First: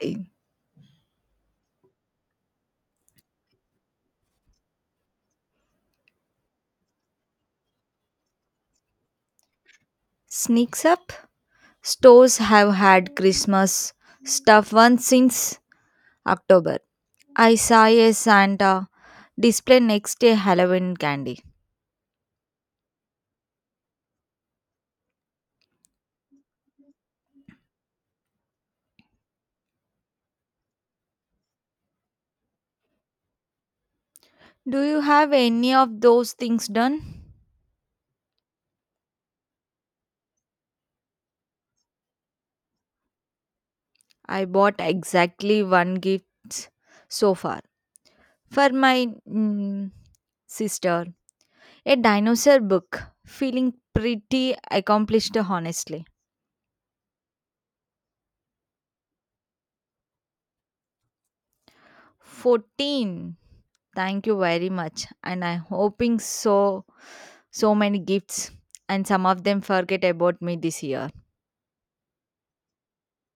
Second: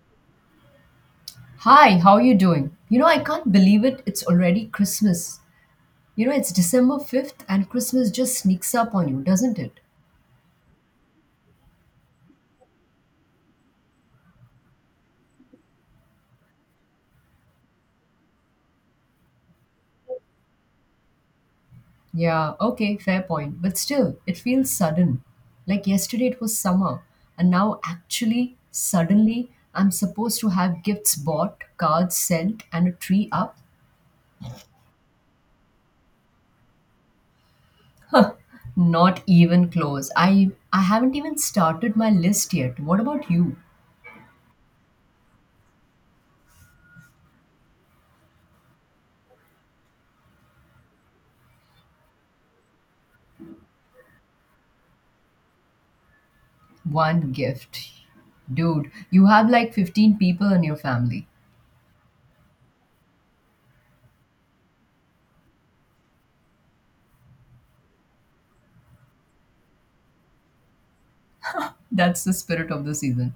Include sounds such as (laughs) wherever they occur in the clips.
eh, Hi, how are you doing? You know, I can't believe it. It's already Christmas. You know, it's December 5th and Christmas just sneaks up on you, doesn't it? Sneaks up. Stores have had Christmas stuff once since October. I saw a Santa display next to a Halloween candy. Yeah, okay, fair point. But still, it feels sudden. Like yesterday it was summer, and now actually, suddenly, I'm supposed to have gifts bought, cards sent, and a tree up. Do you have any of those things done? Not even close. I haven't even started my list yet. What about you? I bought exactly one gift so far for my sister, a dinosaur book. Feeling pretty accomplished, honestly. One gift. Dude, you have like 15 people in your family. 14. Thank you very much, and I'm hoping so. So many gifts, and some of them forget about me this year. That's the spirit of the season.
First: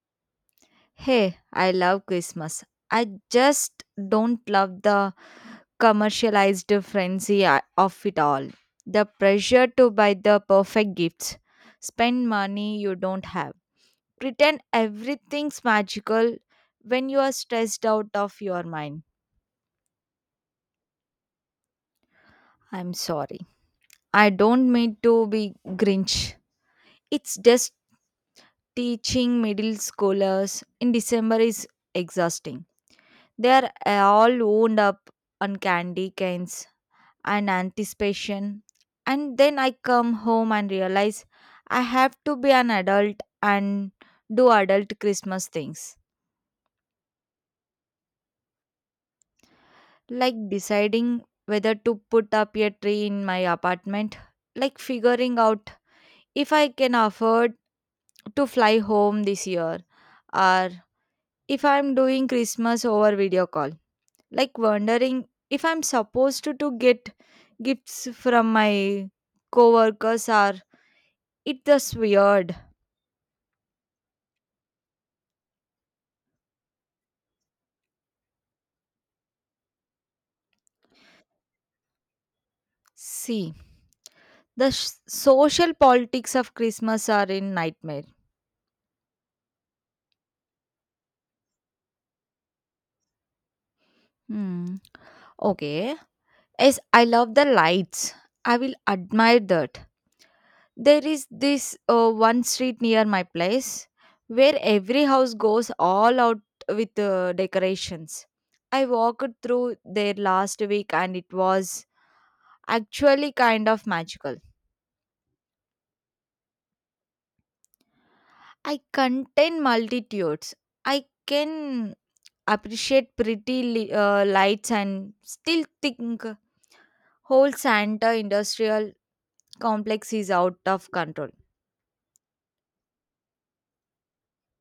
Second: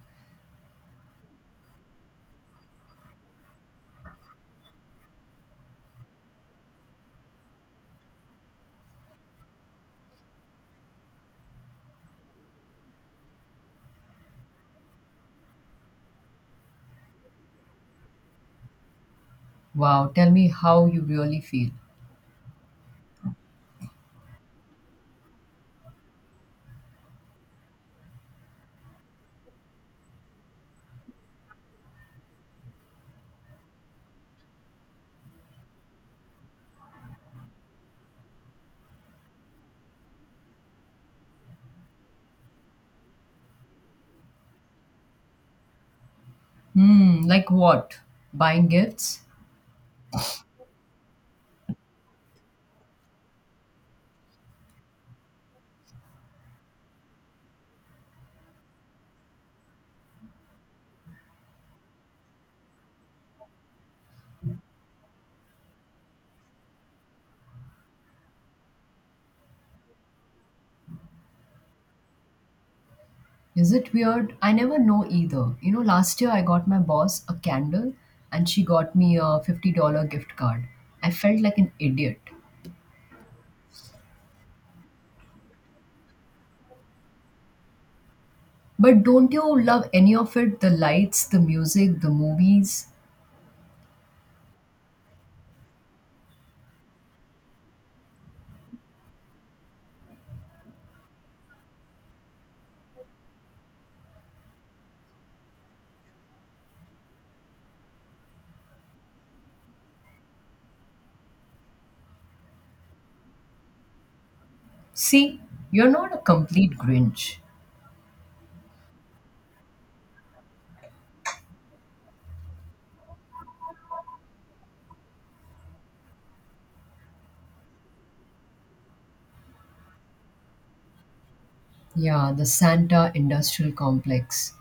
Hey, I love Christmas. I just don't love the commercialized frenzy of it all. The pressure to buy the perfect gifts, spend money you don't have, pretend everything's magical when you are stressed out of your mind. Wow, tell me how you really feel. I'm sorry. I don't mean to be Grinch. It's just teaching middle schoolers in December is exhausting. They are all wound up on candy canes and anticipation. And then I come home and realize I have to be an adult and do adult Christmas things. Hmm, like what? Buying gifts? Like deciding whether to put up a tree in my apartment, like figuring out if I can afford to fly home this year, or if I'm doing Christmas over video call, like wondering if I'm supposed to get gifts from my coworkers, or it just weird. Is it weird? I never know either. You know, last year I got my boss a candle and she got me a $50 gift card. I felt like an idiot. See, the social politics of Christmas are in nightmare. But don't you love any of it? The lights, the music, the movies? Hmm. Okay. Yes, I love the lights. I will admire that. There is this one street near my place where every house goes all out with decorations. I walked through there last week and it was actually kind of magical. See, you're not a complete Grinch. I contain multitudes. I can appreciate pretty lights and still think whole Santa industrial complex is out of control. Yeah, the Santa industrial complex.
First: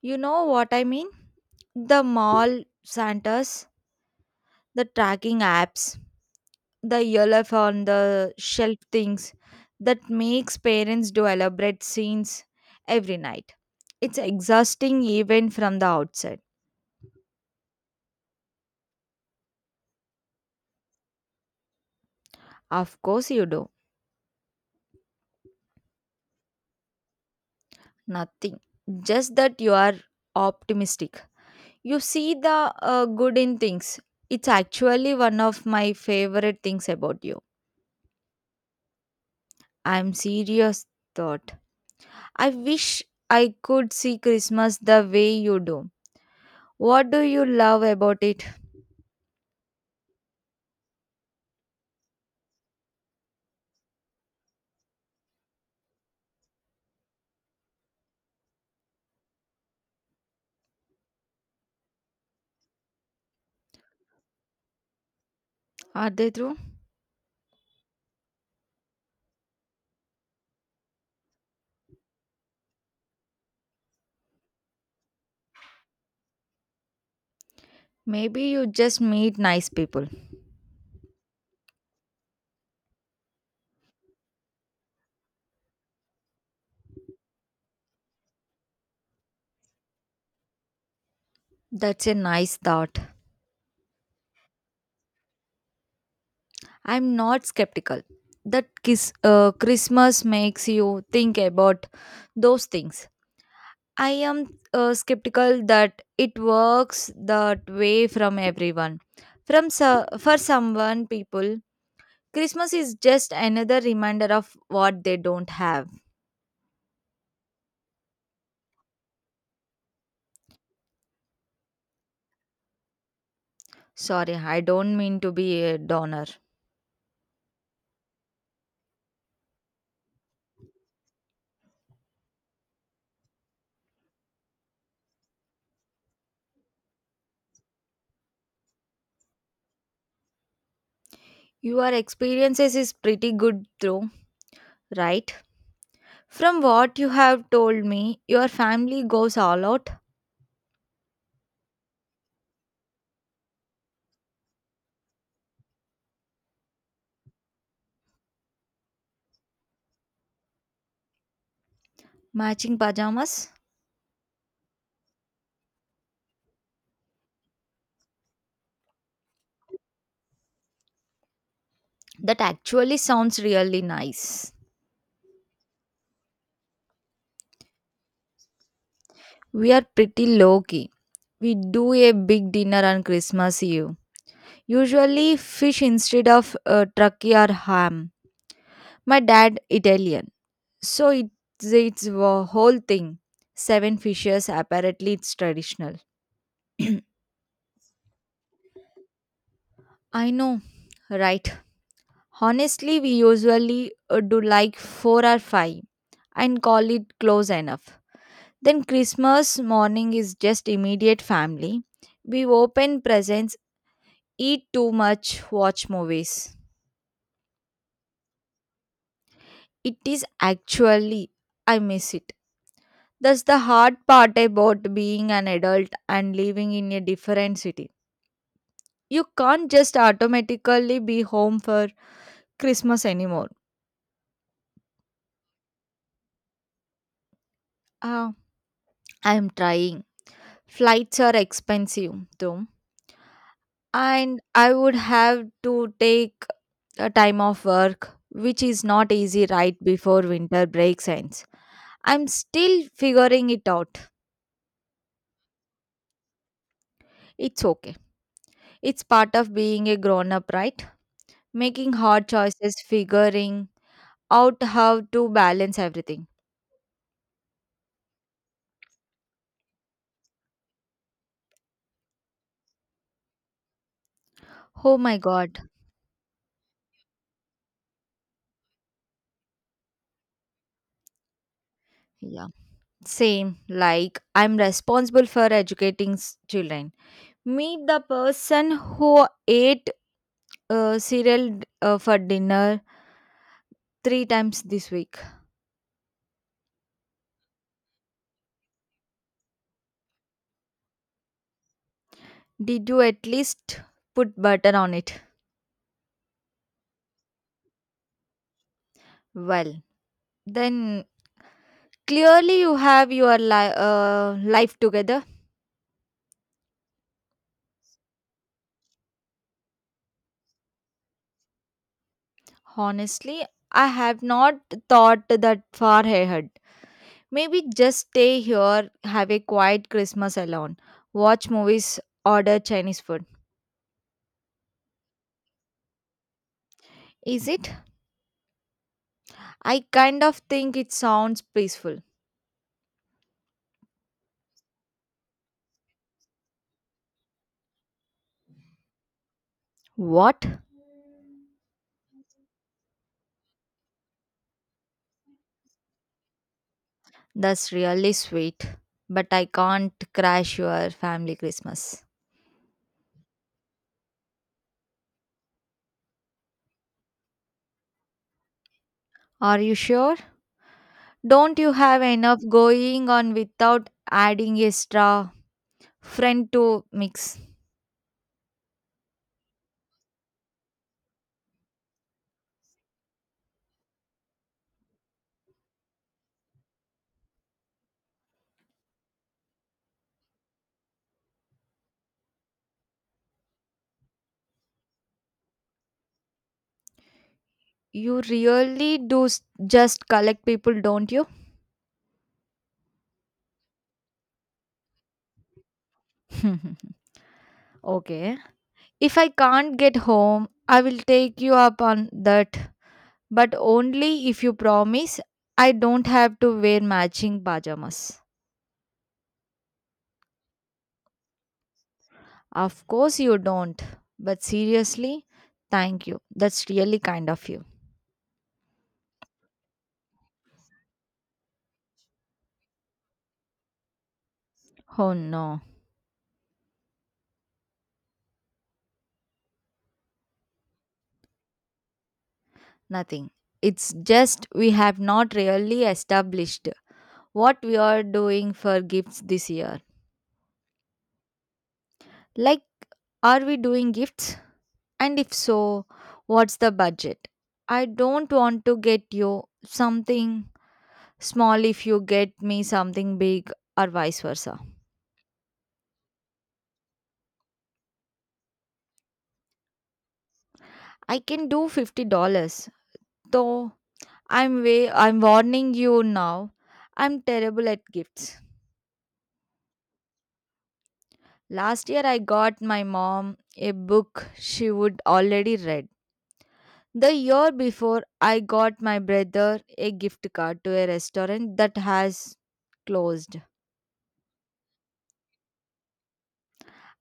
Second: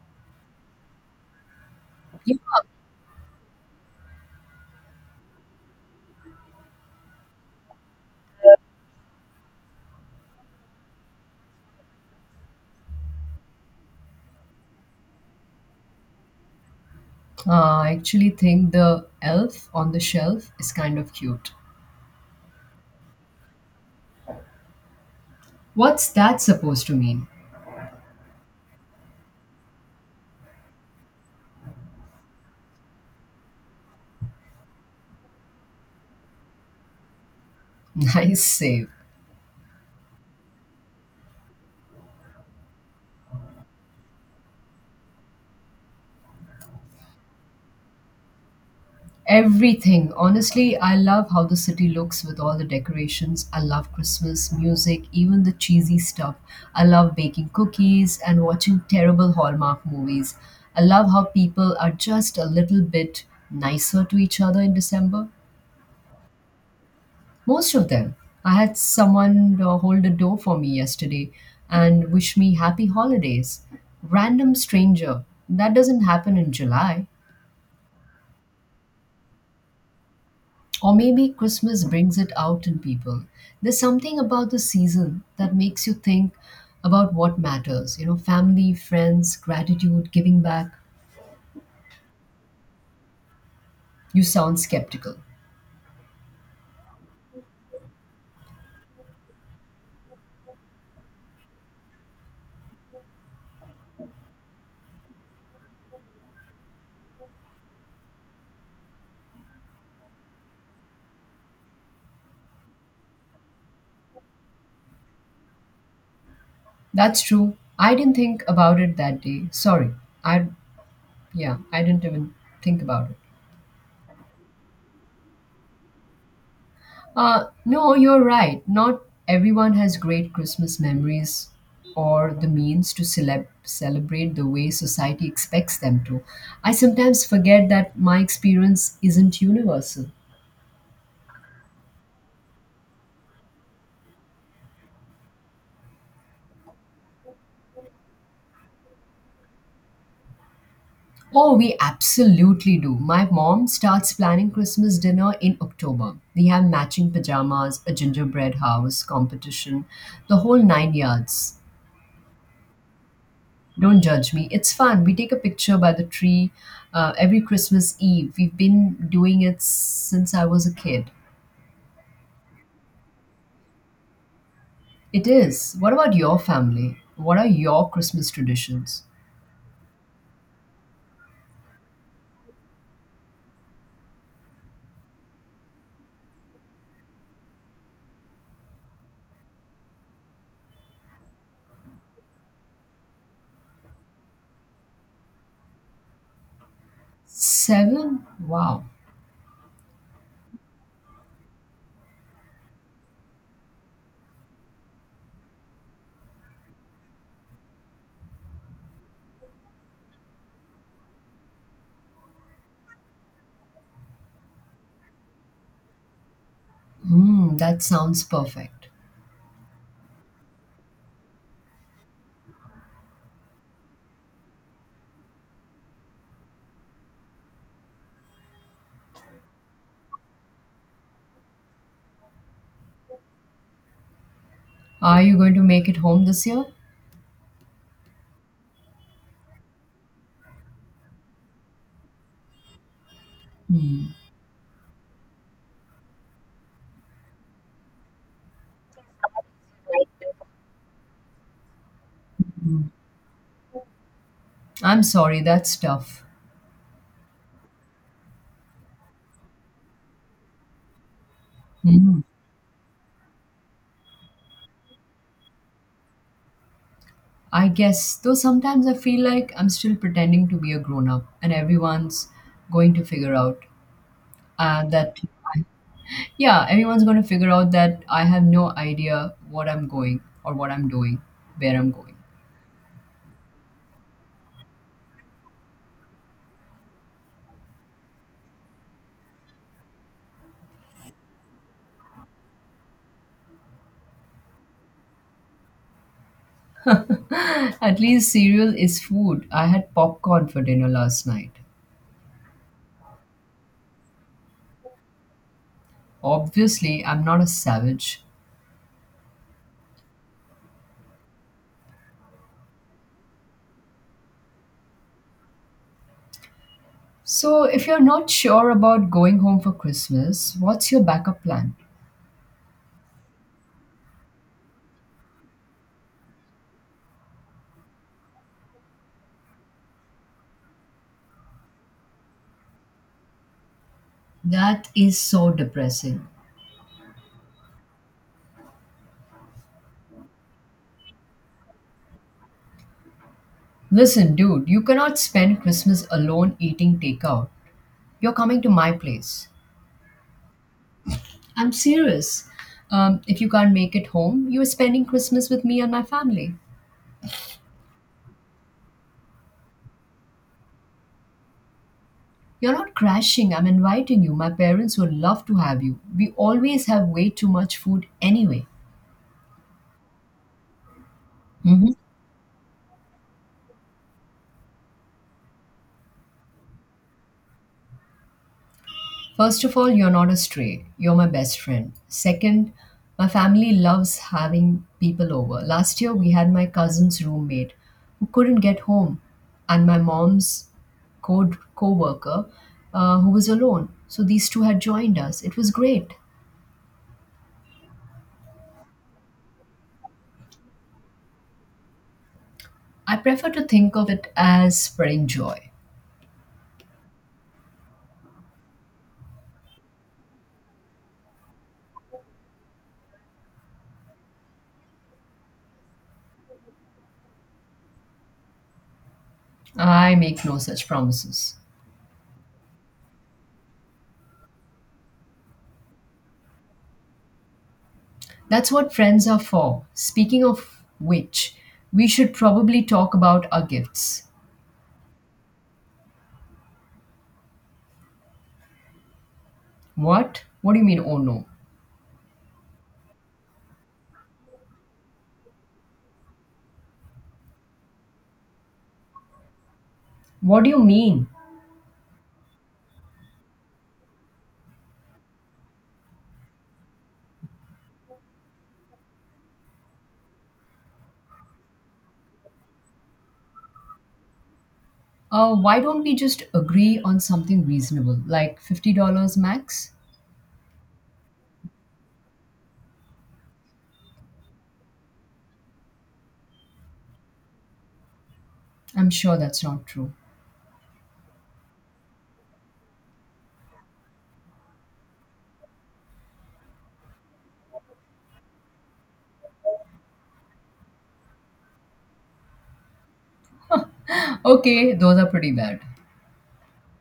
You know what I mean? The Yeah, mall Santas, the tracking apps, the Elf on the shelf things that makes parents do elaborate scenes every night. It's exhausting even from the outside. I actually think the elf on the shelf is kind of cute. Of course you do. What's that supposed to mean? Nothing. Just that you are optimistic. You see the good in things. It's actually one of my favorite things about you. (laughs) Nice save. I'm serious thought. I wish I could see Christmas the way you do. What do you love about it? Everything. Honestly, I love how the city looks with all the decorations. I love Christmas music, even the cheesy stuff. I love baking cookies and watching terrible Hallmark movies. I love how people are just a little bit nicer to each other in December. Are they true? Most of them. I had someone hold the door for me yesterday and wish me happy holidays. Random stranger. That doesn't happen in July. Maybe you just meet nice people. Or maybe Christmas brings it out in people. There's something about the season that makes you think about what matters. You know, family, friends, gratitude, giving back. That's a nice thought. You sound skeptical. I'm not skeptical that Christmas makes you think about those things. I am skeptical that it works that way from everyone. From for someone people, Christmas is just another reminder of what they don't have. That's true. I didn't think about it that day. Sorry. I, yeah, I didn't even think about it. Sorry, I don't mean to be a downer. No, you're right. Not everyone has great Christmas memories or the means to celebrate the way society expects them to. I sometimes forget that my experience isn't universal. Your experiences is pretty good though, right? From what you have told me, your family goes all out. Oh, we absolutely do. My mom starts planning Christmas dinner in October. We have matching pajamas, a gingerbread house competition, the whole nine yards. Matching pajamas. Don't judge me. It's fun. We take a picture by the tree every Christmas Eve. We've been doing it since I was a kid. That actually sounds really nice. It is. What about your family? What are your Christmas traditions? We are pretty low key. We do a big dinner on Christmas Eve. Usually fish instead of turkey or ham. My dad Italian, so it's a whole thing. Seven fishes apparently it's traditional. (clears throat) Seven? Wow. I know, right? Honestly, we usually do like four or five and call it close enough. Then Christmas morning is just immediate family. We open presents, eat too much, watch movies. Mm, that sounds perfect. It is actually, I miss it. That's the hard part about being an adult and living in a different city. You can't just automatically be home for Christmas anymore. Are you going to make it home this year? Ah, I'm trying. Flights are expensive though, Hmm. and I would have to take a time off work, which is not easy right before winter breaks ends. I'm Hmm. still figuring it out. I'm sorry, that's tough. It's okay. It's part of being a grown up, right? Making Hmm. hard choices, figuring out how to balance everything. I guess, though sometimes I feel like I'm still pretending to be a grown up and everyone's going to figure out Oh that my god. Yeah, everyone's going to figure out that I have no idea what I'm going or what I'm doing, where I'm going. Yeah. Same. Like, I'm responsible for educating children. Meet the person who ate cereal for dinner three times this week. (laughs) At least cereal is food. I had popcorn for dinner last night. Did you at least put butter on it? Obviously, I'm not a savage. Well, then clearly you have your life together. So, if you're not sure about going home for Christmas, what's your backup plan? Honestly, I have not thought that far ahead. Maybe just stay here, have a quiet Christmas alone, watch movies, order Chinese food. That is so depressing. Is it? I kind of think it sounds peaceful. Listen, dude, you cannot spend Christmas alone eating takeout. You're coming to my place. What? I'm serious. If you can't make it home, you're spending Christmas with me and my family. That's really sweet. But I can't crash your family Christmas. You're not crashing, I'm inviting you. My parents would love to have you. We always have way too much food anyway. Are you sure? Don't you Mhm. have enough going on without adding extra friend to mix? First of all, you're not a stray. You're my best friend. Second, my family loves having people over. Last year, we had my cousin's roommate who couldn't get home, and my mom's co worker who was alone. So these two had joined us. It was great. You really do just collect people, don't you? I prefer to think of it as spreading joy. (laughs) okay. If I can't get home, I will take you up on that. But only if you promise I don't have to wear matching pajamas. I make no such promises. Of course you don't. But seriously, thank you. That's really kind of you. That's what friends are for. Speaking of which, we should probably talk about our gifts. Oh no, What? What do you mean, oh no? nothing. It's just we have not really established what we are doing for gifts this year. What do you mean? Like, are we doing gifts? And if so, what's the budget? I don't want to get you something small if you get me something big or vice versa. Why don't we just agree on something reasonable, like $50 max? I can do $50, though I'm warning you now. I'm terrible at gifts. I'm sure that's not true. Last year I got my mom a book she would already read. The year before I got my brother a gift card to a restaurant that has closed. Okay, those are pretty bad.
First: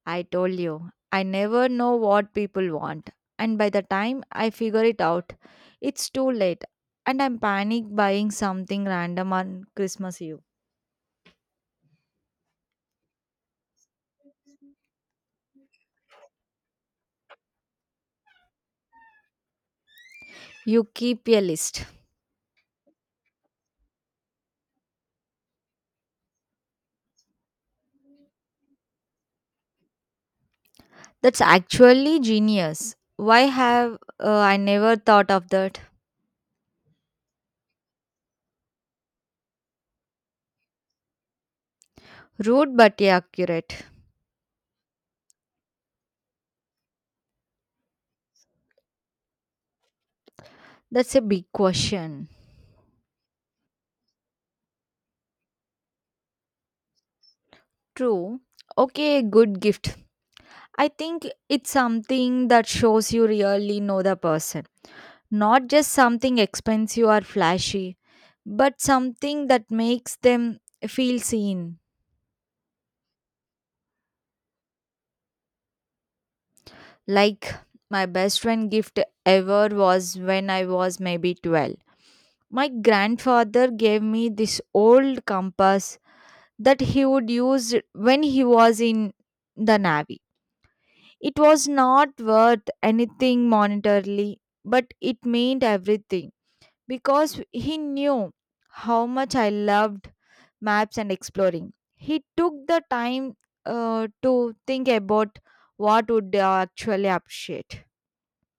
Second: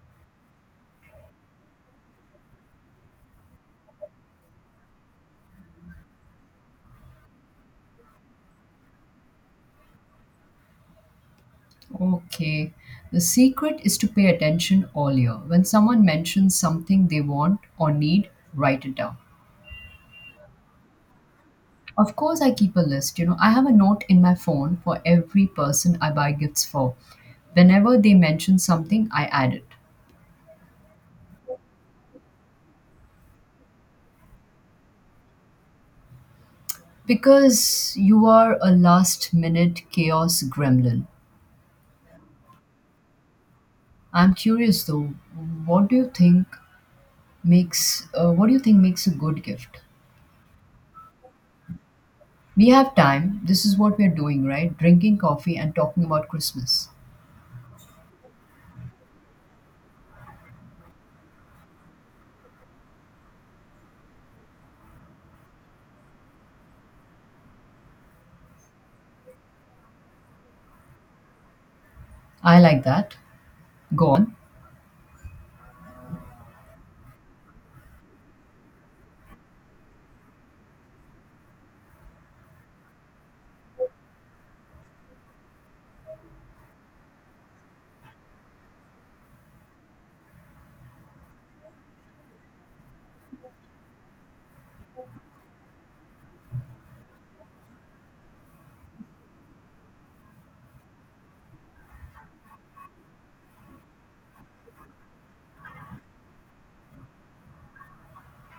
I told you, I never know what people want and by the time I figure it out, it's too late and I'm panic buying something random on Christmas Eve. Okay. The secret is to pay attention all year. When someone mentions something they want or need, write it down. You keep a list. Of course, I keep a list. You know, I have a note in my phone for every person I buy gifts for. Whenever they mention something, I add it. That's actually genius. Why have I never thought of that? Because you are a last minute chaos gremlin. Rude but yeah, accurate. I'm curious though, what do you think what do you think makes a good gift? That's a big question. We have time. This is what we're doing, right? Drinking coffee and talking about Christmas. True. Okay, good gift. I think it's something that shows you really know the person. Not just something expensive or flashy, but something that makes them feel seen. I like that. Go on. Like my best friend gift ever was when I was maybe 12. My grandfather gave me this old compass that he would use when he was in the Navy. It was not worth anything monetarily, but it meant everything because he knew how much I loved maps and exploring. He took the time to think about what would I actually appreciate.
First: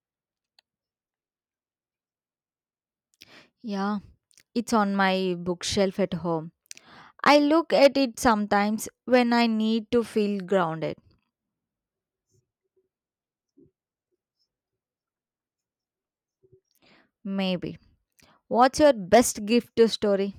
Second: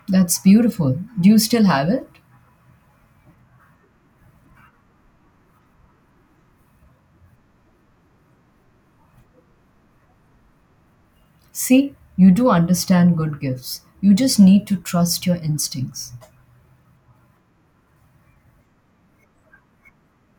That's beautiful. Do you still have it? Yeah, it's on my bookshelf at home. I look at it sometimes when I need to feel grounded. See, you do understand good gifts. You just need to trust your instincts. Maybe. What's your best gift to story?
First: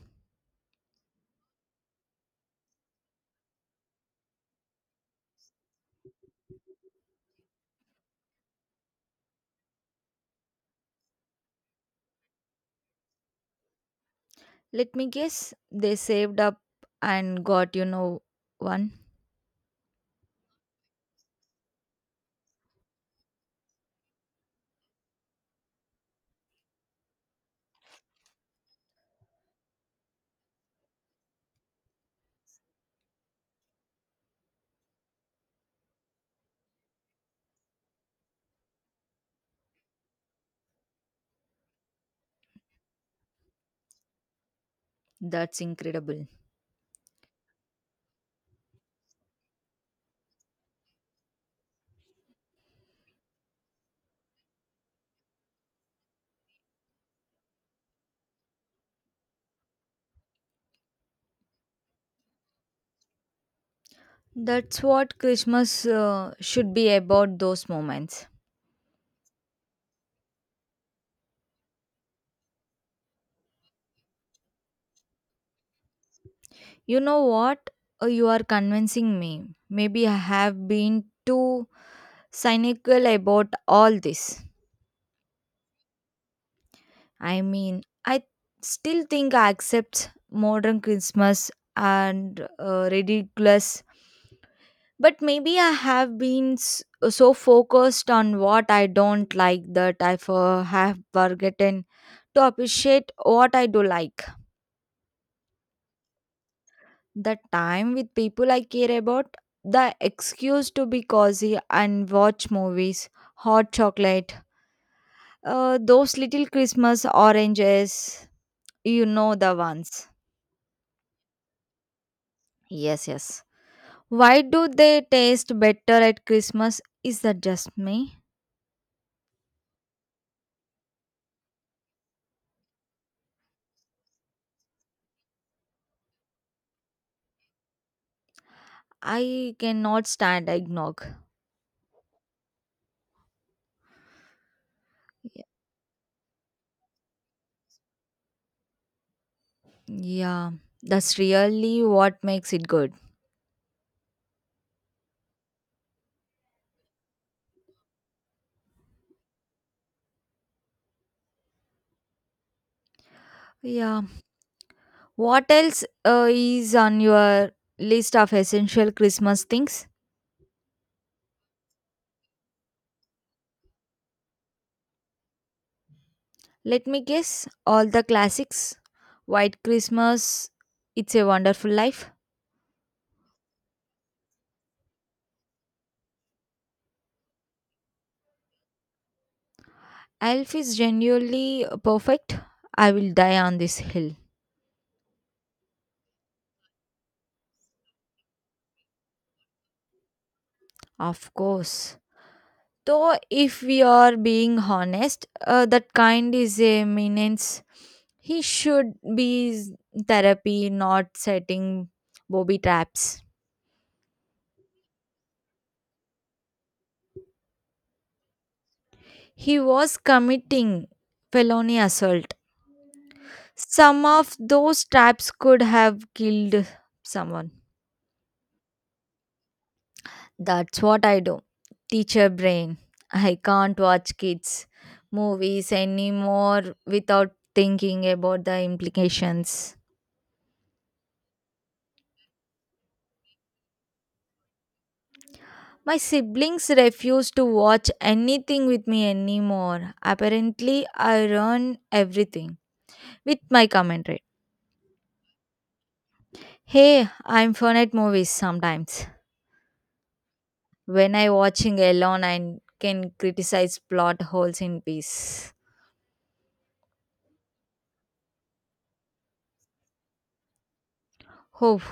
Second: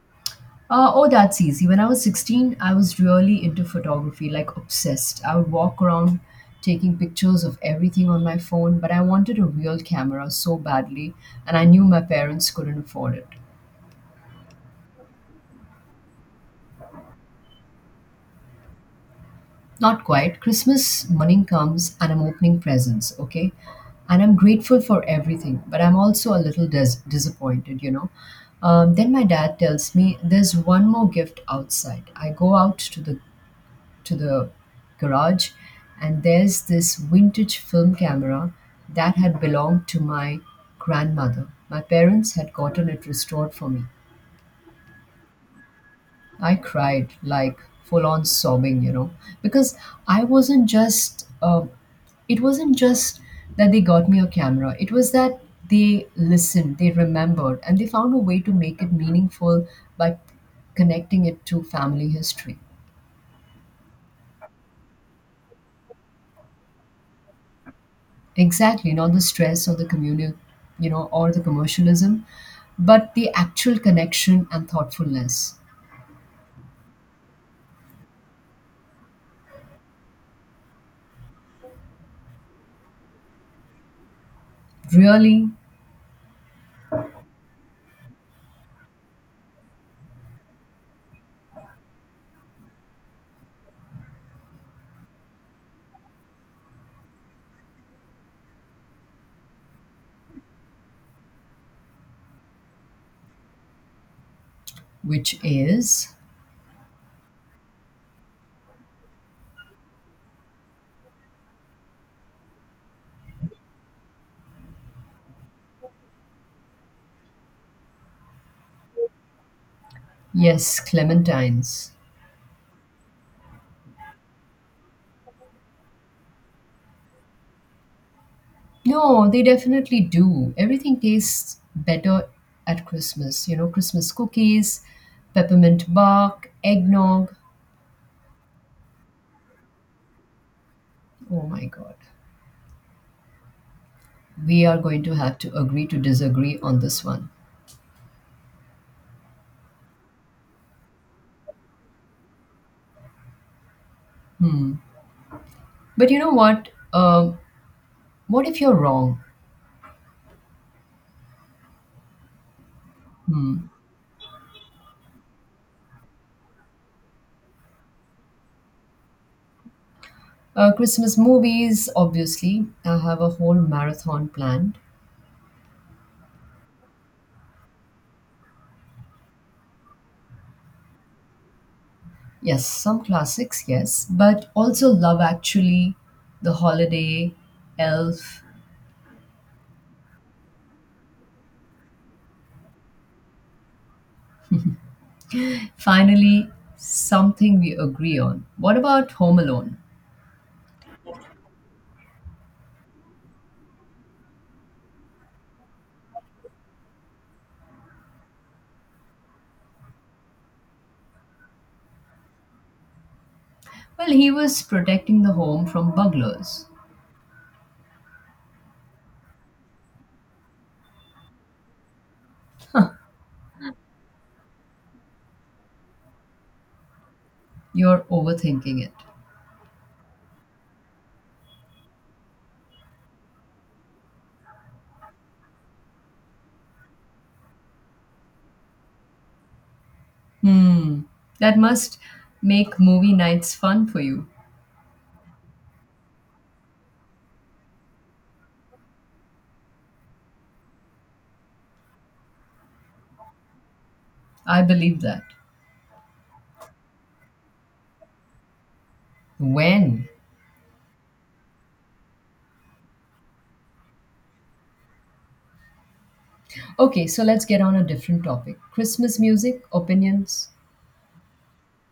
Oh, that's easy. When I was 16, I was really into photography, like obsessed. I would walk around taking pictures of everything on my phone, but I wanted a real camera so badly, and I knew my parents couldn't afford it. Let me guess, they saved up and got one. Not quite. Christmas morning comes and I'm opening presents, okay? And I'm grateful for everything, but I'm also a little disappointed, you know? Then my dad tells me there's one more gift outside. I go out to the to the garage and there's this vintage film camera that had belonged to my grandmother. My parents had gotten it restored for me. That's incredible. I cried like full on sobbing, you know, because I wasn't just, it wasn't just that they got me a camera. It was that they listened, they remembered, and they found a way to make it meaningful by connecting it to family history. That's what Christmas should be about those moments. Exactly, not the stress or the communal, you know, or the commercialism, but the actual connection and thoughtfulness. You know what? You are convincing me. Maybe I have been too cynical about all this. Really, I mean, I still think I accept modern Christmas and ridiculous. But maybe I have been so focused on what I don't like that I have forgotten to appreciate what I do like. which is, The time with people I care about, the excuse to be cozy and watch movies, hot chocolate, those little Christmas oranges, you know the ones. yes, Clementines. Yes, yes. Why do they taste better at Christmas? Is that just me? No, they definitely do. Everything tastes better at Christmas. You know, Christmas cookies, peppermint bark, eggnog. I cannot stand eggnog. Oh my God. We are going to have Yeah, to agree to disagree on this one. yeah, that's really what makes it good. Hmm. But you know what? What if you're wrong? Hmm. Yeah. What else is on your list of essential Christmas things? Christmas movies, obviously. I have a whole marathon planned. Let me guess all the classics. White Christmas, It's a Wonderful Life. Yes, some classics, yes. But also Love Actually, The Holiday, Elf. Elf is genuinely perfect. I will die on this hill. Finally, something we agree on. What about Home Alone? Of course. Though, if we are being honest, that kind is a menace. He should be therapy, not setting Bobby traps. Well, he was protecting the home from burglars. He was committing felony assault. Some of those traps could have killed someone. You're overthinking it. That's what I do. Teacher brain. I can't watch kids' movies anymore without thinking about the implications. Hmm. That must make movie nights fun for you. My siblings refuse to watch anything with me anymore. Apparently, I run everything with my commentary. I believe that. Hey, I'm fun at movies sometimes. When? When I watching alone and can criticize plot holes in peace. Okay, so let's get on a different topic Christmas music, opinions. Oh,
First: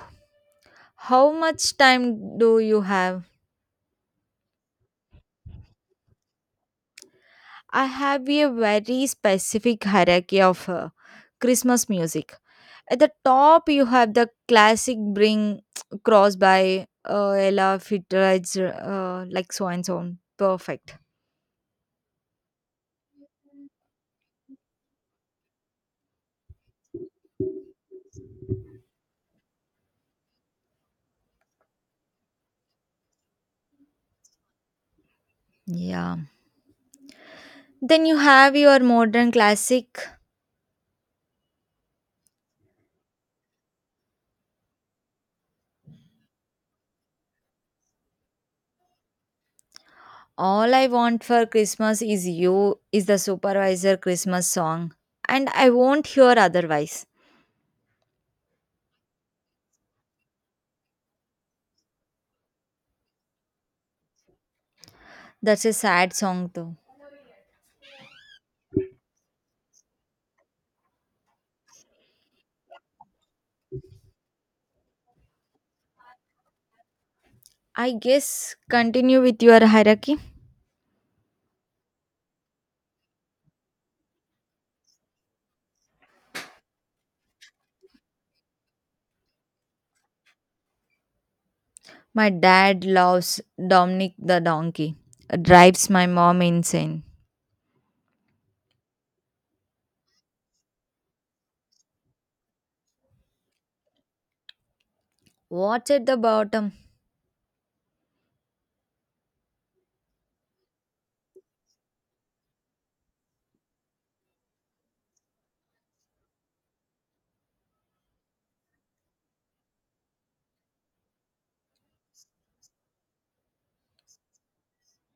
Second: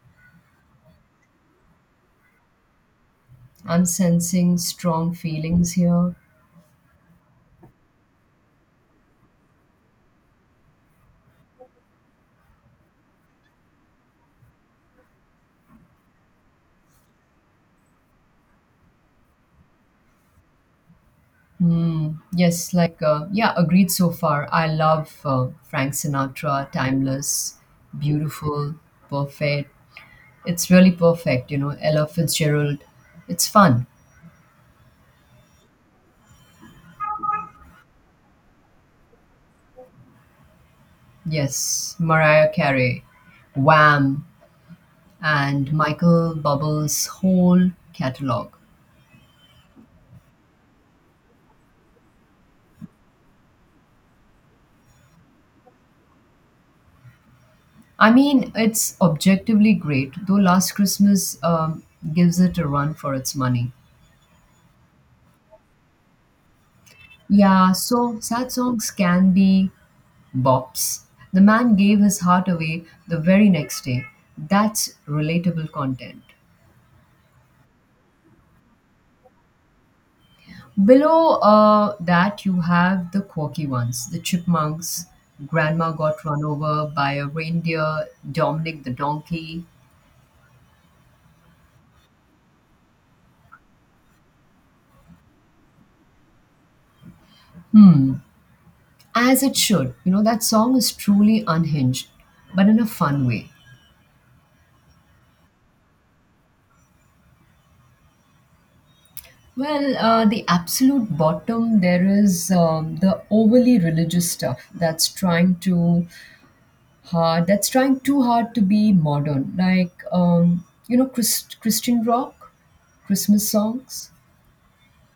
how much time do you have? I'm sensing strong feelings here. I have a very specific hierarchy of Christmas music. At the top, you have the classic Bring (tsk) Cross by Ella Fitzgerald, like so and so. On. Perfect. Mm, yes, like, yeah, agreed so far. I love Frank Sinatra, timeless, beautiful, perfect. It's really perfect, you know. Ella Fitzgerald, it's fun. Yeah. Then you have your modern classic. Yes, Mariah Carey, Wham, and Michael Bubble's whole catalog. All I Want for Christmas is You is the supervisor Christmas song, and I won't hear otherwise. I mean, it's objectively great, though Last Christmas gives it a run for its money. That's a sad song though. Yeah, so sad songs can be Bops. The man gave his heart away the very next day. That's relatable content. I guess continue with your hierarchy. Below that, you have the quirky ones the chipmunks, grandma got run over by a reindeer, Dominic the donkey. My dad loves Dominic the donkey, drives my mom insane. As it should. You know, that song is truly unhinged, but in a fun way. What's at the bottom? Well, the absolute bottom, there is the overly religious stuff that's trying to hard that's trying too hard to be modern like Christian rock Christmas songs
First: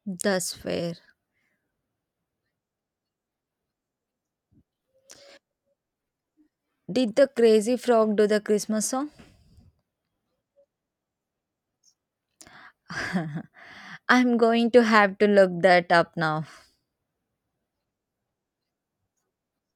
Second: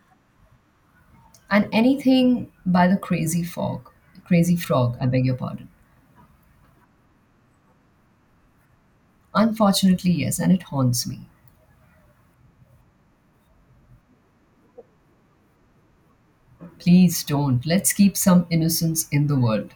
That's fair. and anything by the crazy frog. Crazy frog, I beg your pardon? Did the crazy frog do the Christmas song? Unfortunately, yes, and it haunts me. (laughs) I'm going to have to look that up now. Please don't. Let's keep some innocence in the world.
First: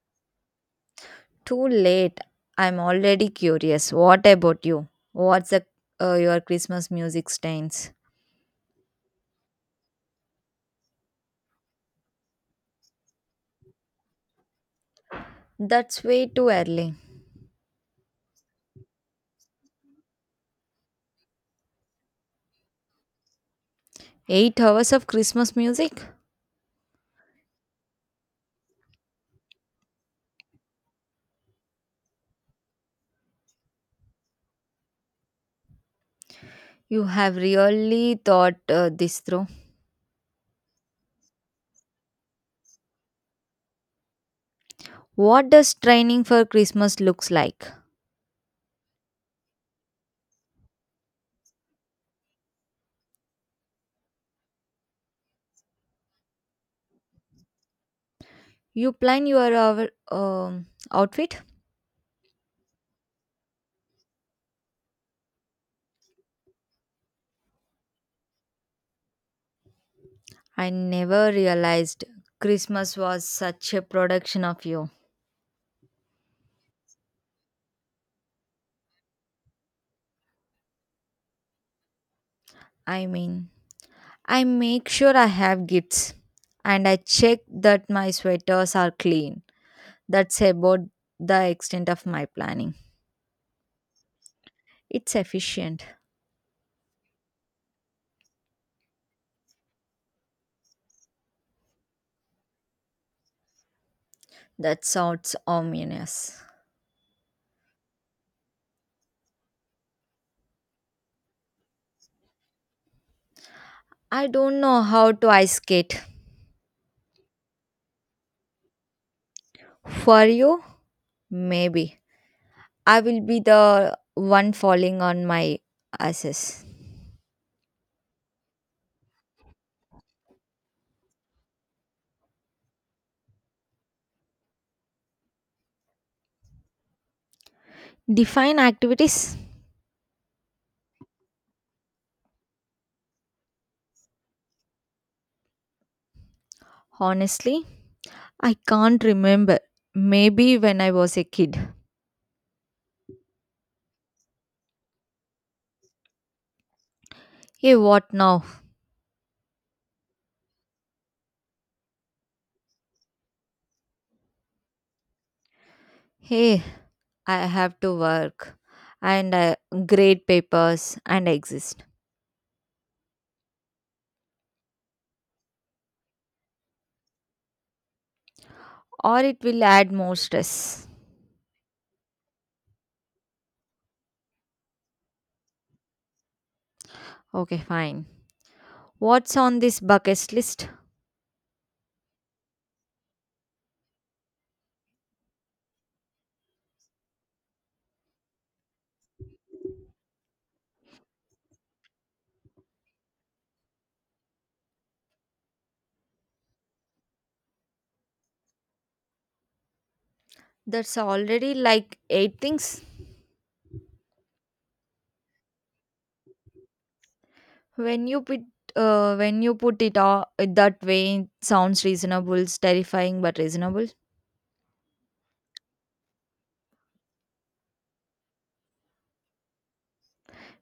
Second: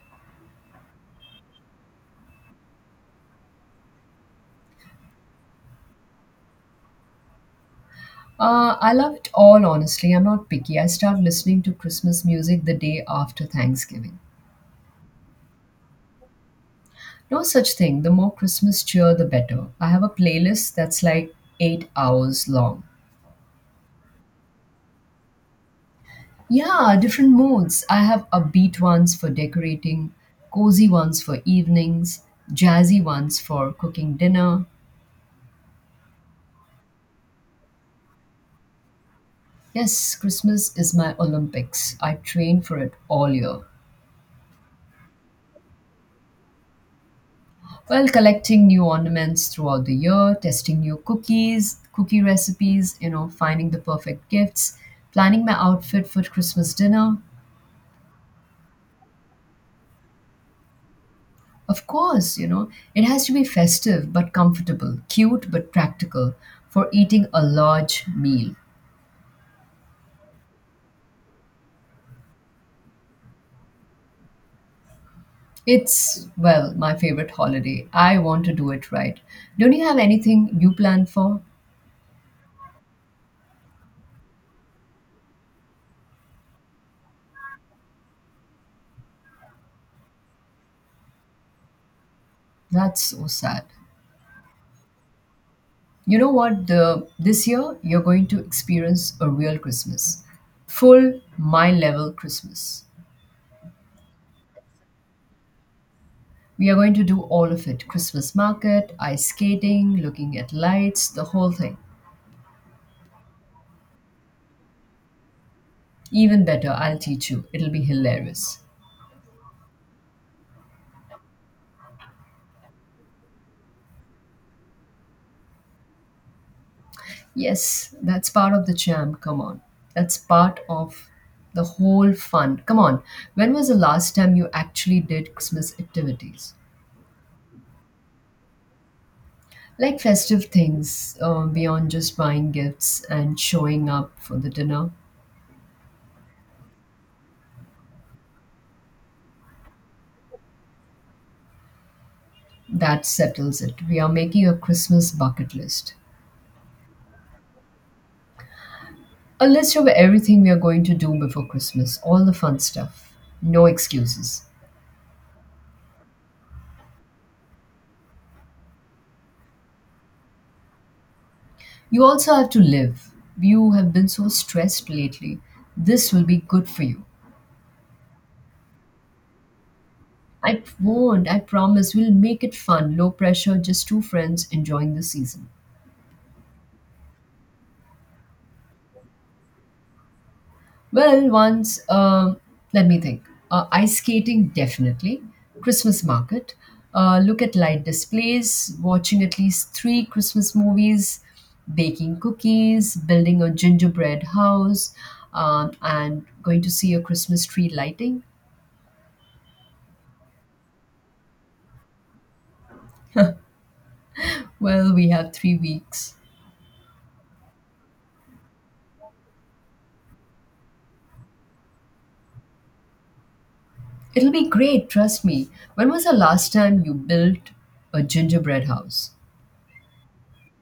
Too late. I'm already curious. What about you? What's your Christmas music stains? I love it all, honestly. I'm not picky. I start listening to Christmas music the day after Thanksgiving. That's way too early. No such thing. The more Christmas cheer the better. I have a playlist that's like 8 hours long. 8 hours of Christmas music? Yeah, different moods. I have upbeat ones for decorating, cozy ones for evenings, jazzy ones for cooking dinner. You have really thought this through. Yes, Christmas is my Olympics. I train for it all year. What does training for Christmas looks like? Well, collecting new ornaments throughout the year, testing new cookies, cookie recipes, you know, finding the perfect gifts, planning my outfit for Christmas dinner. You plan your outfit? Of course, you know, it has to be festive but comfortable, cute but practical for eating a large meal. I never realized Christmas was such a production of you. It's, well, my favorite holiday. I want to do it right. Don't you have anything you plan for? I mean, I make sure I have gifts and I check that my sweaters are clean. That's about the extent of my planning. That's so sad. It's efficient. You know what? The This year you're going to experience a real Christmas. Full my level Christmas. That sounds ominous. We are going to do all of it. Christmas market, ice skating, looking at lights, the whole thing. I don't know how to ice skate. Even better, I'll teach you. It'll be hilarious. For you, maybe. I will be the one falling on my asses. Yes, that's part of the charm. Come on. That's part of the whole fun. Come on. When was the last time you actually did Christmas activities? Define activities? Like festive things, beyond just buying gifts and showing up for the dinner? Honestly, I can't remember. Maybe when I was a kid. That settles it. We are making a Christmas bucket list. Hey, what now? A list of everything we are going to do before Christmas, all the fun stuff. No excuses. Hey, I have to work and grade papers and exist. You also have to live. You have been so stressed lately. This will be good for you. Or it will add more I stress. won't, I promise. We'll make it fun, low pressure, just two friends enjoying the season. Okay, fine. What's on this bucket list? Well, once, let me think. Ice skating, definitely. Christmas market. Look at light displays, watching at least three Christmas movies, baking cookies, building a gingerbread house, and going to see a Christmas tree lighting. That's already like eight things. Well, we have 3 weeks. When you put when you put it all that way, it sounds reasonable. It's terrifying, but reasonable. It'll be great, trust me. When was the last time you built a gingerbread house?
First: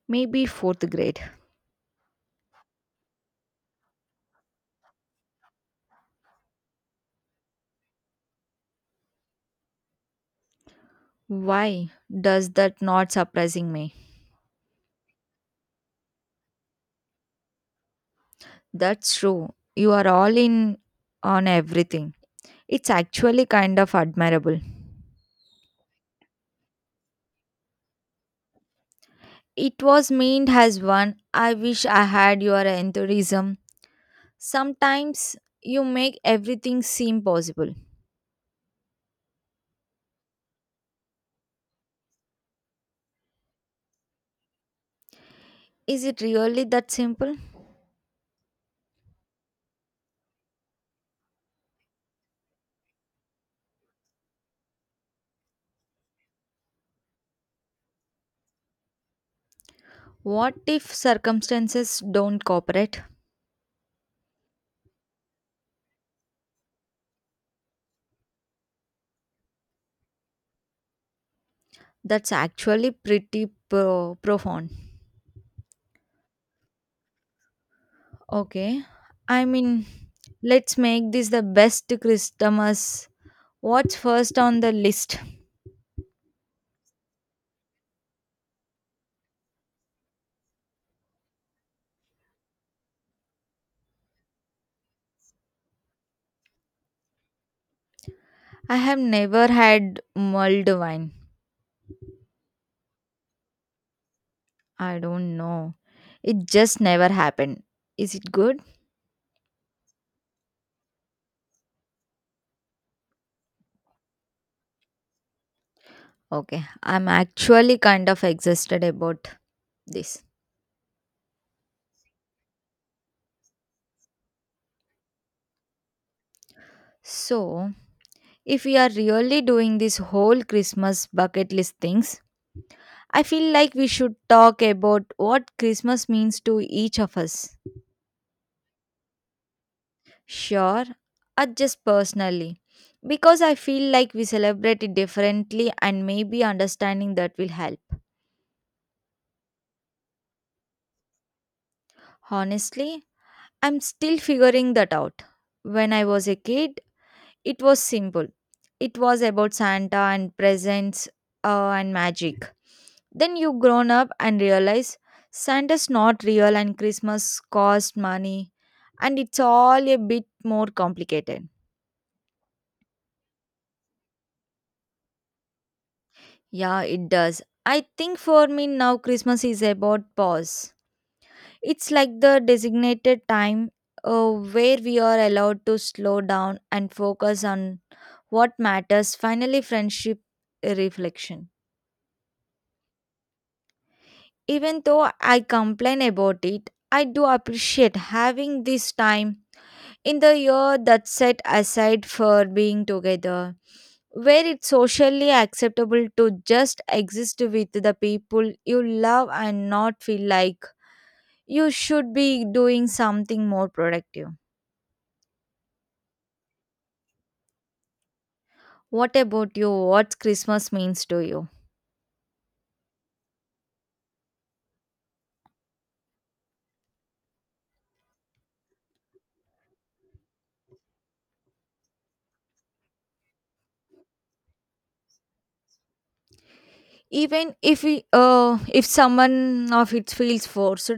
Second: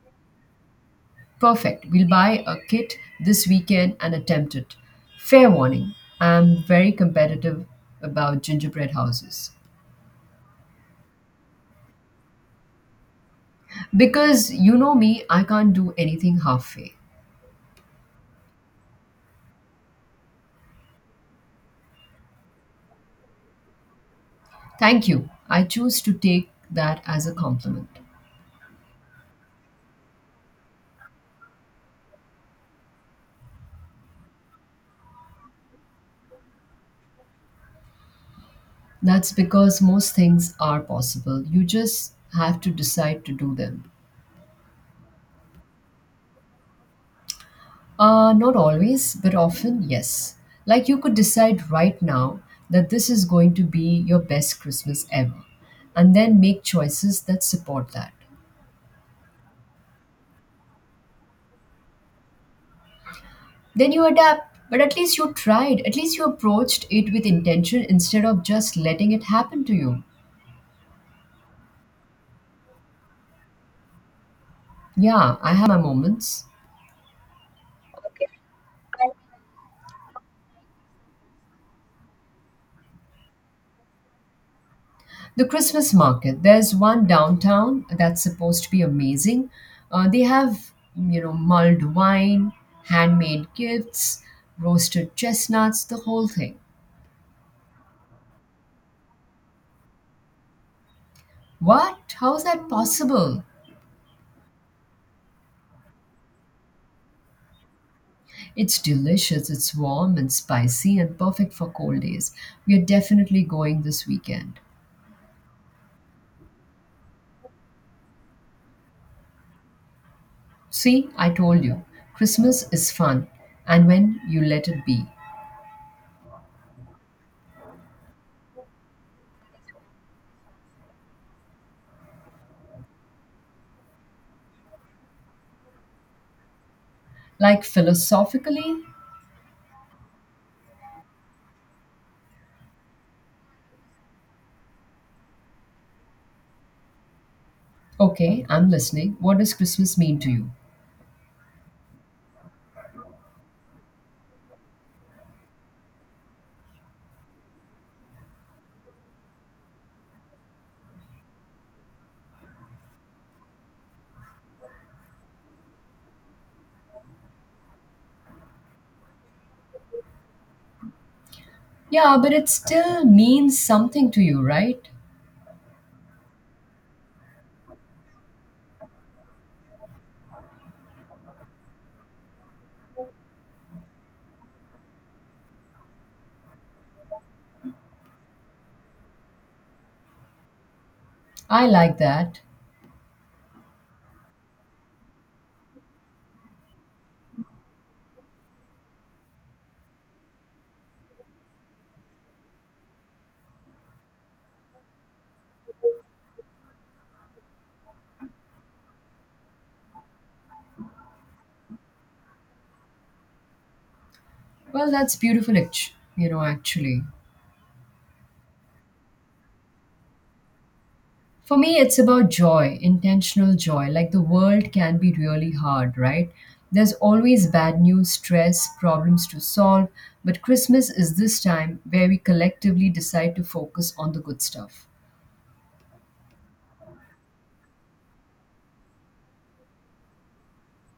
Maybe fourth grade. Perfect. We'll buy a kit this weekend and attempt it. Fair warning, I'm very competitive about gingerbread houses. Why does that not surprising me? Because you know me, I can't do anything halfway. That's true. You are all in on everything. It's actually kind of admirable. Thank you. I choose to take that as a compliment. It was meant as one. I wish I had your enthusiasm. Sometimes you make everything seem possible. That's because most things are possible. You just have to decide to do them. Is it really that simple? Not always, but often, yes. Like you could decide right now that this is going to be your best Christmas ever, and then make choices that support that. What if circumstances don't cooperate? Then you adapt, but at least you tried, at least you approached it with intention instead of just letting it happen to you. That's actually pretty profound. Yeah, I have my moments. Okay, I mean, let's make this the best Christmas. What's first on the list? The Christmas market. There's one downtown that's supposed to be amazing. They have, you know, mulled wine, handmade gifts, roasted chestnuts, the whole thing. I have never had mulled wine. What? How's that possible? I don't know. It just never happened. Is it good? It's delicious, it's warm and spicy and perfect for cold days. We are definitely going this weekend. Okay, I'm actually kind of exhausted about this. See, I told you, Christmas is fun, and when you let it be. So, if we are really doing this whole Christmas bucket list things, I feel like we should talk about what Christmas means to each of us. Like philosophically, Sure, just personally. Because I feel like we celebrate it differently and maybe understanding that will help. okay, I'm listening. What does Christmas mean to you? Honestly, I'm still figuring that out. When I was a kid, it was simple. It was about Santa and presents and magic. Then you grown up and realize Santa's not real and Christmas cost money and it's all a bit more complicated. Yeah, but it still means something to you, right? Yeah, it does. I think for me now Christmas is about pause. It's like the designated time where we are allowed to slow down and focus on what matters, finally, friendship reflection. I like that. Even though I complain about it, I do appreciate having this time in the year that's set aside for being together, where it's socially acceptable to just exist with the people you love and not feel like you should be doing something more productive. Well, that's beautiful, actually. What about you? What Christmas means to you? For me, it's about joy, intentional joy. Like the world can be really hard, right? There's always bad news, stress, problems to solve. But Christmas is this time where we collectively decide to focus on the good stuff. Even if if someone of it feels forced,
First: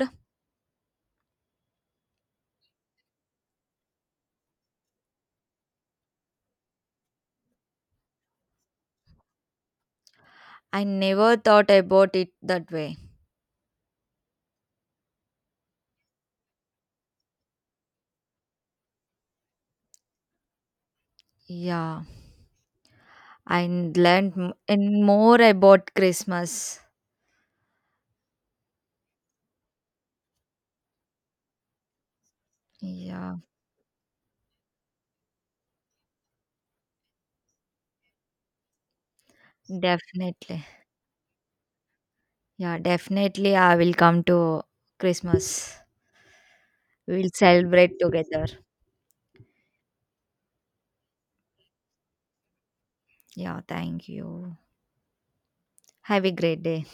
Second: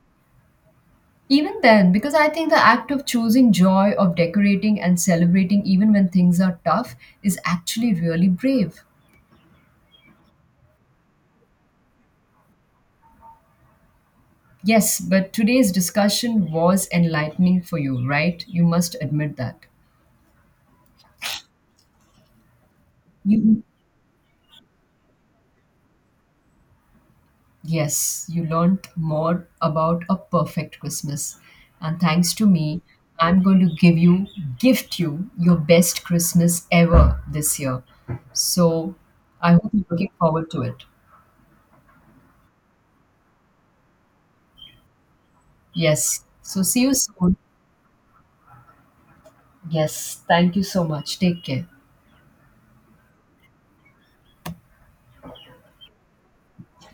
Even then, because I think the act of choosing joy, of decorating and celebrating, even when things are tough, is actually really brave. I never thought about it that way. Yes, but today's discussion was enlightening for you, right? You must admit that. Yeah. You And learned m- and more about Christmas. Yes, you learned more about a perfect Christmas. And thanks to me, Yeah, I'm going to give you gift you your best Christmas ever this year. So, I hope you're looking forward to definitely. it. Yeah, definitely. I will come to Christmas. Yes. So see you We will soon. celebrate together. Yes, thank you so much. Take care. Yeah, thank you. Have a great day.